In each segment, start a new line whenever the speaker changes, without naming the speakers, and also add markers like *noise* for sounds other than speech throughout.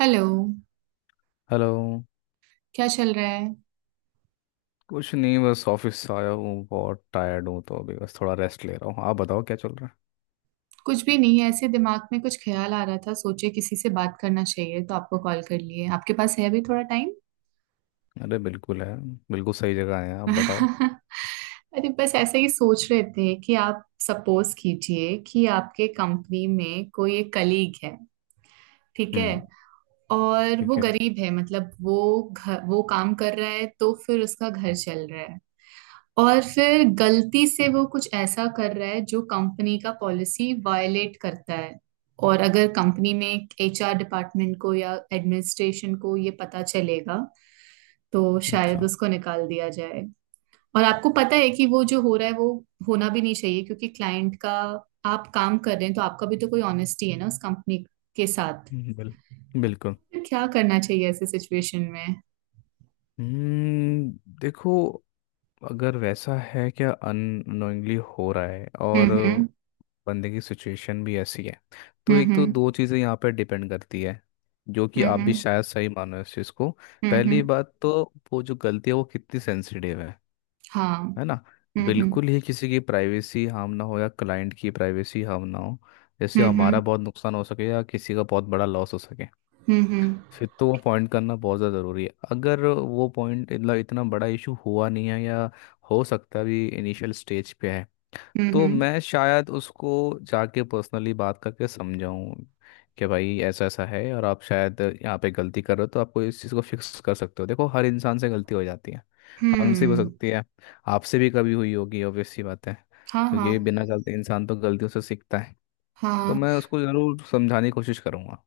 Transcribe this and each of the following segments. Hello.
Hello.
क्या चल रहा है?
कुछ नहीं, बस ऑफिस से आया हूँ, बहुत टायर्ड हूँ, तो अभी बस थोड़ा रेस्ट ले रहा हूँ। आप बताओ क्या चल रहा
कुछ भी नहीं है, ऐसे दिमाग में कुछ ख्याल आ रहा था, सोचे किसी से बात करना चाहिए तो आपको कॉल कर लिए। आपके पास है अभी थोड़ा टाइम?
है। अरे बिल्कुल है। बिल्कुल सही जगह है, आप बताओ।
*laughs* अरे बस ऐसे ही सोच रहे थे कि आप सपोज कीजिए कि आपके कंपनी में कोई एक कलीग है। ठीक है।
हम्म।
और वो
ठीक है।
गरीब है, मतलब वो घर वो काम कर रहा है तो फिर उसका घर चल रहा है। और फिर गलती से वो कुछ ऐसा कर रहा है जो कंपनी का पॉलिसी वायलेट करता है। और अगर कंपनी में एचआर डिपार्टमेंट को या एडमिनिस्ट्रेशन को ये पता चलेगा तो शायद
अच्छा।
उसको निकाल दिया जाए। और आपको पता है कि वो जो हो रहा है वो होना भी नहीं चाहिए, क्योंकि क्लाइंट का आप काम कर रहे हैं तो आपका भी तो कोई ऑनेस्टी है ना उस कंपनी के साथ।
हम्म, बिल बिल्कुल।
फिर क्या करना चाहिए ऐसे सिचुएशन में?
हम्म। देखो, अगर वैसा है, क्या अननोइंगली हो रहा है, और
हम्म। हम्म।
बंदे की सिचुएशन भी ऐसी है, तो एक
हम्म।
तो दो चीज़ें यहाँ पर डिपेंड करती है, जो कि
हम्म।
आप भी
हम्म।
शायद सही मानो इस चीज़ को।
हम्म।
पहली
हम्म।
बात तो, वो जो गलती है वो कितनी सेंसिटिव है
हाँ।
है ना।
हम्म। हम्म।
बिल्कुल ही किसी की प्राइवेसी हार्म ना हो या क्लाइंट की प्राइवेसी हार्म ना हो, जैसे
हम्म।
हमारा
हम्म।
बहुत नुकसान हो सके या किसी का बहुत बड़ा लॉस हो सके,
हम्म।
फिर तो वो पॉइंट करना बहुत ज़्यादा ज़रूरी है। अगर वो पॉइंट मतलब इतना बड़ा इशू हुआ नहीं है, या हो सकता है अभी इनिशियल स्टेज पे है, तो
हम्म।
मैं शायद उसको जाके पर्सनली बात करके समझाऊं कि भाई ऐसा ऐसा है और आप शायद यहाँ पे गलती कर रहे हो, तो आपको इस चीज़ को फिक्स कर सकते हो। देखो हर इंसान से गलती हो जाती है, हमसे भी हो
हम्म।
सकती है, आपसे भी कभी हुई होगी, ऑब्वियस सी बात है,
हाँ। हाँ।
क्योंकि बिना गलती इंसान तो गलतियों से सीखता है। तो
हाँ।
मैं उसको ज़रूर समझाने की कोशिश करूँगा।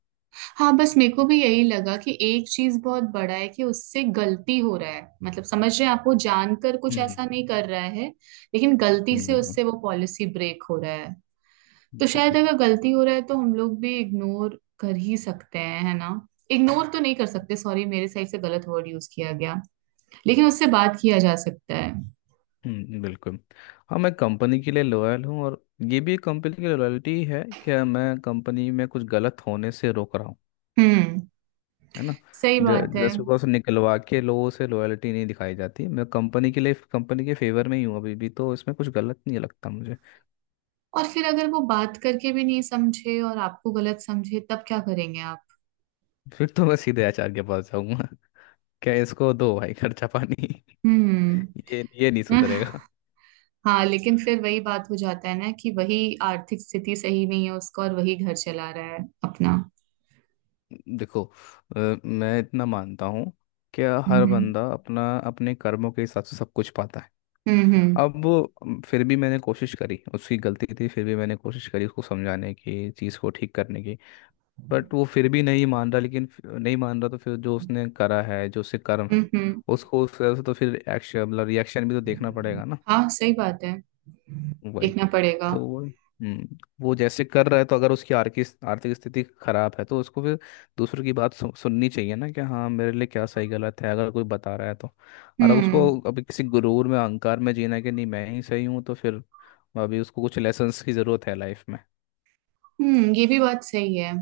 हाँ, बस मेरे को भी यही लगा कि एक चीज बहुत बड़ा है कि उससे गलती हो रहा है, मतलब समझ रहे हैं आप, वो जानकर कुछ ऐसा
हम्म।
नहीं कर रहा है। लेकिन गलती से
बिल्कुल।
उससे वो पॉलिसी ब्रेक हो रहा है। तो
बिल्कुल।
शायद अगर गलती हो रहा है तो हम लोग भी इग्नोर कर ही सकते हैं, है ना। इग्नोर तो नहीं कर सकते, सॉरी मेरे साइड से गलत वर्ड यूज किया गया। लेकिन उससे बात किया जा सकता है।
बिल्कुल। हाँ, मैं कंपनी के लिए लॉयल हूँ, और ये भी कंपनी की लॉयल्टी है कि मैं कंपनी में कुछ गलत होने से रोक रहा हूँ,
हम्म।
है ना।
सही बात है।
जस्ट बिकॉज निकलवा के लोगों से लॉयल्टी नहीं दिखाई जाती, मैं कंपनी के लिए, कंपनी के फेवर में ही हूँ अभी भी, तो इसमें कुछ गलत नहीं लगता मुझे।
और फिर अगर वो बात करके भी नहीं समझे और आपको गलत समझे तब क्या करेंगे आप?
फिर तो मैं सीधे आचार्य के पास जाऊंगा। *laughs* क्या इसको दो भाई खर्चा पानी। *laughs*
हम्म।
ये नहीं
*laughs*
सुधरेगा।
हाँ लेकिन फिर वही बात हो जाता है ना, कि वही आर्थिक स्थिति सही नहीं है उसका और वही घर चला रहा है अपना।
देखो, अ, मैं इतना मानता हूँ, क्या हर
हम्म।
बंदा अपना अपने कर्मों के हिसाब से सब कुछ पाता है।
हम्म। हम्म।
अब वो, फिर भी मैंने कोशिश करी, उसकी गलती थी, फिर भी मैंने कोशिश करी उसको समझाने की, चीज़ को ठीक करने की। बट वो फिर भी नहीं मान रहा, लेकिन नहीं मान रहा, तो फिर जो उसने करा है, जो उसके कर्म है,
हम्म।
उसको उस तरह से, तो फिर एक्शन मतलब रिएक्शन भी तो देखना पड़ेगा ना।
हाँ सही बात है।
वही।
देखना पड़ेगा।
तो वो, हम्म, वो जैसे कर रहा है, तो अगर उसकी आर्थिक आर्थिक स्थिति खराब है, तो उसको फिर दूसरों की बात सुननी चाहिए ना, कि हाँ मेरे लिए क्या सही गलत है अगर कोई बता रहा है तो। और अगर
हम्म।
उसको अभी किसी गुरूर में, अहंकार में जीना है कि नहीं मैं ही सही हूँ, तो फिर अभी उसको कुछ लेसन्स की ज़रूरत है लाइफ में।
हम्म। ये भी बात सही है।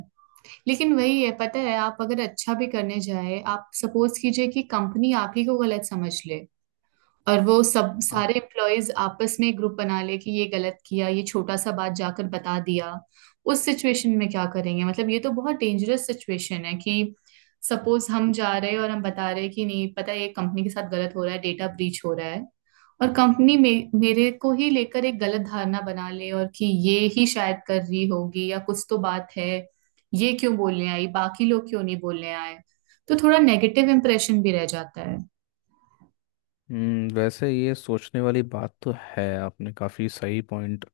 लेकिन वही है पता है, आप अगर अच्छा भी करने जाए, आप सपोज कीजिए कि कंपनी आप ही को गलत समझ ले। और वो सब सारे एम्प्लॉयज आपस में ग्रुप बना ले कि ये गलत किया, ये छोटा सा बात जाकर बता दिया। उस सिचुएशन में क्या करेंगे? मतलब ये तो बहुत डेंजरस सिचुएशन है कि सपोज हम जा रहे हैं और हम बता रहे हैं कि नहीं, पता है ये कंपनी के साथ गलत हो रहा है, डेटा ब्रीच हो रहा है। और कंपनी में मेरे को ही लेकर एक गलत धारणा बना ले, और कि ये ही शायद कर रही होगी या कुछ तो बात है। ये क्यों बोलने आई, बाकी लोग क्यों नहीं बोलने आए? तो थोड़ा नेगेटिव इम्प्रेशन भी रह जाता है।
वैसे ये सोचने वाली बात तो है, आपने काफ़ी सही पॉइंट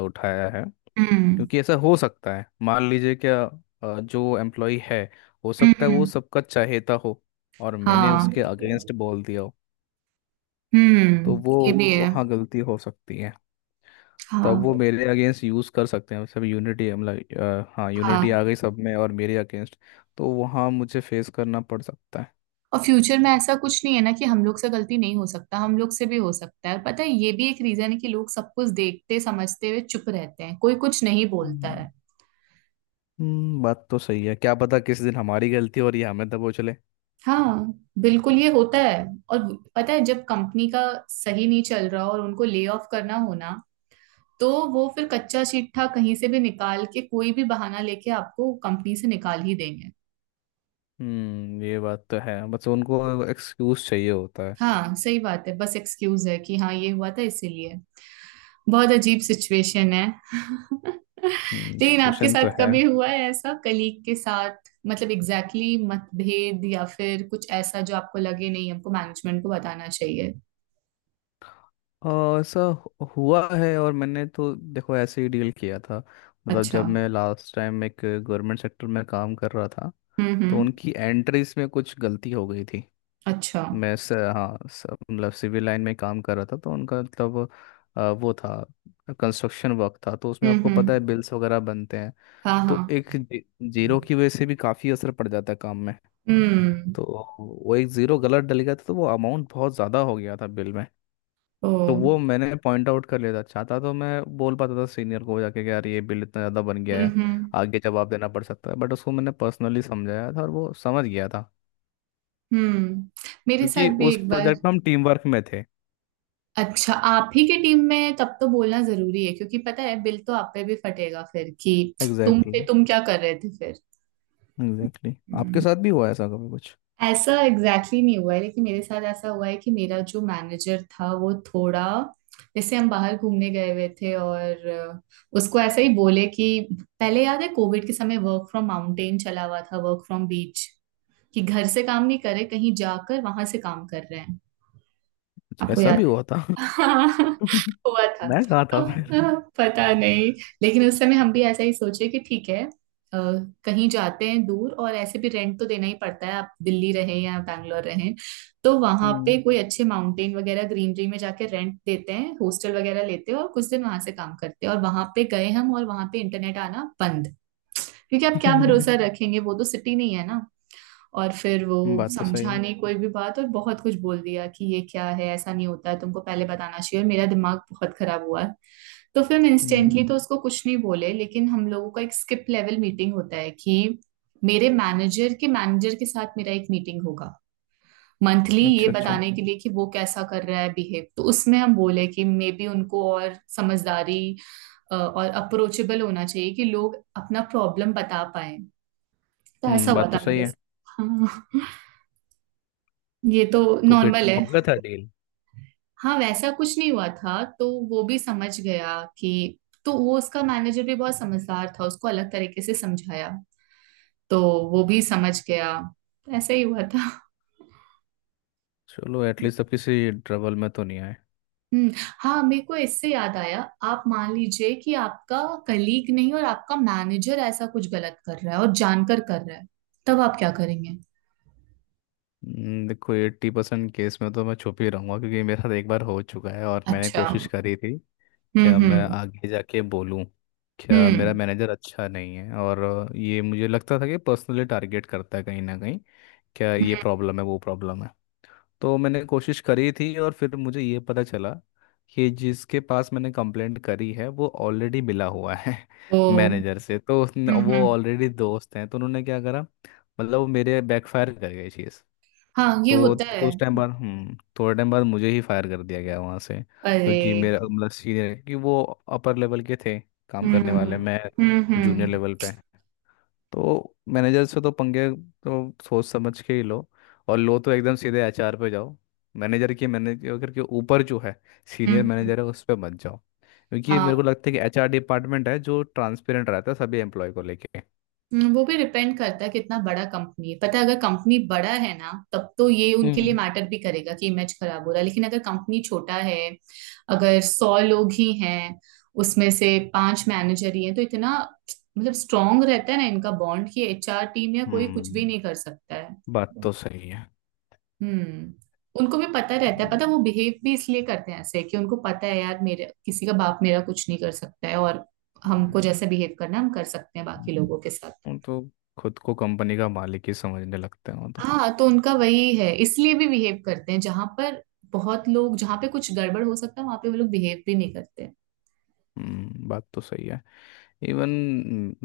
उठाया है।
हम्म।
क्योंकि ऐसा हो सकता है, मान लीजिए क्या, जो एम्प्लॉय है, हो सकता है वो
हम्म।
सबका चाहेता हो और मैंने
हाँ।
उसके अगेंस्ट बोल दिया हो, तो
हम्म।
वो
ये भी है।
वहाँ गलती हो सकती है। तब वो
हाँ।
मेरे अगेंस्ट यूज़ कर सकते हैं, सब यूनिटी मतलब हाँ, यूनिटी
हाँ।
आ गई सब में और मेरे अगेंस्ट, तो वहाँ मुझे फेस करना पड़ सकता है।
और फ्यूचर में ऐसा कुछ नहीं है ना कि हम लोग से गलती नहीं हो सकता, हम लोग से भी हो सकता है। पता है ये भी एक रीजन है कि लोग सब कुछ देखते समझते हुए चुप रहते हैं, कोई कुछ नहीं बोलता
हम्म।
है।
बात तो सही है, क्या पता किस दिन हमारी गलती हो और ये हमें दबोच ले।
हाँ। बिल्कुल ये होता है। और पता है जब कंपनी का सही नहीं चल रहा और उनको ले ऑफ करना होना, तो वो फिर कच्चा चिट्ठा कहीं से भी निकाल के कोई भी बहाना लेके आपको कंपनी से निकाल ही देंगे।
हम्म, ये बात तो है, बस उनको एक्सक्यूज चाहिए होता है।
हाँ सही बात है, बस एक्सक्यूज है कि हाँ ये हुआ था इसीलिए। बहुत अजीब सिचुएशन है। *laughs*
हम्म,
लेकिन आपके
सिचुएशन तो
साथ
है।
कभी हुआ है ऐसा कलीग के साथ, मतलब एग्जैक्टली exactly मतभेद या फिर कुछ ऐसा जो आपको लगे नहीं हमको मैनेजमेंट को बताना चाहिए?
और ऐसा हुआ है, और मैंने तो देखो ऐसे ही डील किया था, मतलब
अच्छा।
जब मैं लास्ट टाइम एक गवर्नमेंट सेक्टर में काम कर रहा था,
हम्म।
तो
हम्म।
उनकी एंट्रीज में कुछ गलती हो गई थी।
अच्छा।
मैं हाँ, मतलब सिविल लाइन में काम कर रहा था, तो उनका मतलब वो था, कंस्ट्रक्शन वर्क था, तो उसमें
हम्म।
आपको पता है
हम्म।
बिल्स वगैरह बनते हैं।
हाँ।
तो
हाँ।
एक जीरो की वजह से भी काफ़ी असर पड़ जाता है काम में।
हम्म।
तो वो एक ज़ीरो गलत डल गया था, तो वो अमाउंट बहुत ज़्यादा हो गया था बिल में।
ओ।
तो वो मैंने पॉइंट आउट कर लिया था, चाहता तो मैं बोल पाता था सीनियर को जाके कि यार ये बिल इतना ज़्यादा बन गया
हम्म।
है,
हम्म।
आगे जवाब देना पड़ सकता है, बट उसको मैंने पर्सनली समझाया था और वो समझ गया था,
हम्म। मेरे
क्योंकि
साथ भी
उस
एक बार।
प्रोजेक्ट में हम टीम वर्क में थे।
अच्छा आप ही की टीम में है, तब तो बोलना जरूरी है क्योंकि पता है बिल तो आप पे भी फटेगा फिर कि तुम
एग्जैक्टली
पे
exactly,
तुम क्या कर रहे थे फिर।
Exactly exactly. आपके साथ भी हुआ ऐसा कभी कुछ।
ऐसा एग्जैक्टली exactly नहीं हुआ है लेकिन मेरे साथ ऐसा हुआ है कि मेरा जो मैनेजर था वो थोड़ा, जैसे हम बाहर घूमने गए हुए थे और उसको ऐसा ही बोले कि पहले याद है कोविड के समय वर्क फ्रॉम माउंटेन चला हुआ था, वर्क फ्रॉम बीच, कि घर से काम नहीं करे कहीं जाकर वहां से काम कर रहे हैं।
अच्छा,
आपको
ऐसा
याद?
भी हुआ था।
*laughs*
*laughs*
हाँ हुआ था।
मैं कहा था
तो
फिर।
पता नहीं। लेकिन उस समय हम भी ऐसा ही सोचे कि ठीक है, कहीं जाते हैं दूर और ऐसे भी रेंट तो देना ही पड़ता है, आप दिल्ली रहें या बैंगलोर रहें। तो वहां पे
हम्म।
कोई अच्छे माउंटेन वगैरह ग्रीनरी में जाके रेंट देते हैं, हॉस्टल वगैरह लेते हैं और कुछ दिन वहां से काम करते हैं। और वहां पे गए हम और वहां पे इंटरनेट आना बंद। क्योंकि आप क्या भरोसा रखेंगे, वो तो सिटी नहीं है ना। और फिर
*laughs*
वो
बात तो सही
समझा
है।
नहीं कोई भी बात और बहुत कुछ बोल दिया कि ये क्या है, ऐसा नहीं होता है, तुमको पहले बताना चाहिए। और मेरा दिमाग बहुत खराब हुआ है। तो फिर हम
हम्म।
इंस्टेंटली तो उसको कुछ नहीं बोले, लेकिन हम लोगों का एक स्किप लेवल मीटिंग होता है कि मेरे मैनेजर के साथ मेरा एक मीटिंग होगा मंथली, ये
अच्छा अच्छा।
बताने के लिए कि वो कैसा कर रहा है बिहेव। तो उसमें हम बोले कि मे बी उनको और समझदारी और अप्रोचेबल होना चाहिए कि लोग अपना प्रॉब्लम बता पाए। तो ऐसा
हम्म,
हुआ
बात
था
तो सही
मेरे
है।
साथ। हाँ ये तो
तो फिर
नॉर्मल
हो
है।
गया था डील।
हाँ वैसा कुछ नहीं हुआ था तो वो भी समझ गया कि। तो वो उसका मैनेजर भी बहुत समझदार था, उसको अलग तरीके से समझाया। तो वो भी समझ गया। ऐसा ही हुआ था।
चलो एटलीस्ट अब किसी ट्रबल में तो नहीं आए।
हम्म। हाँ मेरे को इससे याद आया, आप मान लीजिए कि आपका कलीग नहीं और आपका मैनेजर ऐसा कुछ गलत कर रहा है और जानकर कर रहा है, तब आप क्या करेंगे?
देखो, 80% केस में तो मैं छुप ही रहूंगा, क्योंकि मेरे साथ एक बार हो चुका है और मैंने
अच्छा।
कोशिश करी थी,
हम्म।
क्या मैं
हम्म।
आगे जाके बोलूं, क्या मेरा
हम्म।
मैनेजर अच्छा नहीं है, और ये मुझे लगता था कि पर्सनली टारगेट करता है कहीं ना कहीं, क्या ये
हम्म।
प्रॉब्लम है वो प्रॉब्लम है, तो मैंने कोशिश करी थी, और फिर मुझे ये पता चला कि जिसके पास मैंने कंप्लेंट करी है वो ऑलरेडी मिला हुआ है।
ओ।
*laughs* मैनेजर से, तो उसने
हम्म।
वो
हम्म।
ऑलरेडी दोस्त हैं, तो उन्होंने क्या करा, मतलब वो मेरे बैकफायर कर गई चीज़।
हाँ ये
तो
होता है।
कुछ टाइम बाद, हम्म, थोड़े टाइम बाद मुझे ही फायर कर दिया गया वहाँ से,
अरे।
क्योंकि मेरा मतलब सीनियर, क्योंकि वो अपर लेवल के थे, काम करने वाले
हम्म।
मैं
हम्म।
जूनियर
हम्म।
लेवल पे। तो मैनेजर से तो पंगे तो सोच समझ के ही लो, और लो तो एकदम सीधे एचआर पे जाओ, मैनेजर के ऊपर जो है
हम्म।
सीनियर
हम्म।
मैनेजर, है उस पर मत जाओ, क्योंकि
हाँ।
मेरे को लगता है कि एचआर डिपार्टमेंट है जो ट्रांसपेरेंट रहता है सभी एम्प्लॉय को लेके।
हम्म। वो भी डिपेंड करता है कितना बड़ा कंपनी है, पता है अगर कंपनी बड़ा है ना तब तो ये उनके लिए
हम्म।
मैटर भी करेगा कि इमेज खराब हो रहा है, लेकिन अगर कंपनी छोटा है, अगर 100 लोग ही हैं, उसमें से पांच मैनेजर ही हैं तो इतना, मतलब स्ट्रांग रहता है ना इनका बॉन्ड कि एचआर टीम या कोई कुछ भी
हम्म,
नहीं कर सकता है।
बात तो सही है।
हम्म। उनको भी पता रहता है
हम्म,
पता है, वो बिहेव भी इसलिए करते हैं ऐसे कि उनको पता है यार, मेरे किसी का बाप मेरा कुछ नहीं कर सकता है, और
हम्म।
हमको जैसे बिहेव करना है, हम कर सकते हैं बाकी लोगों के साथ।
वो तो खुद को कंपनी का मालिक ही समझने लगते हैं वो तो।
हाँ तो उनका वही है, इसलिए भी बिहेव करते हैं जहां पर बहुत लोग, जहां पे कुछ गड़बड़ हो सकता है वहां पे वो लोग बिहेव भी नहीं करते।
बात तो सही है। इवन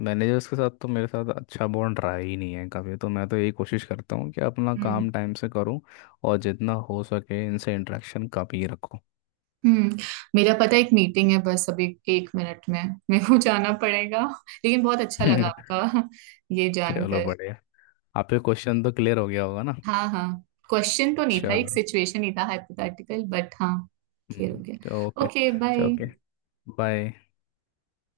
मैनेजर्स के साथ तो मेरे साथ अच्छा बॉन्ड रहा ही नहीं है कभी, तो मैं तो यही कोशिश करता हूँ कि अपना
हम्म।
काम टाइम से करूँ, और जितना हो सके इनसे इंटरेक्शन कम ही रखूँ।
हम्म। मेरा पता है एक मीटिंग है बस अभी एक मिनट में, मेरे को जाना पड़ेगा। लेकिन बहुत अच्छा लगा
*laughs*
आपका ये
चलो
जानकर।
बढ़िया, आपके क्वेश्चन तो क्लियर हो गया होगा ना।
हाँ हाँ। क्वेश्चन तो नहीं था, एक
चलो,
सिचुएशन ही था हाइपोथेटिकल, बट हाँ क्लियर हो गया।
Okay.
Okay
okay,
bye.
Bye.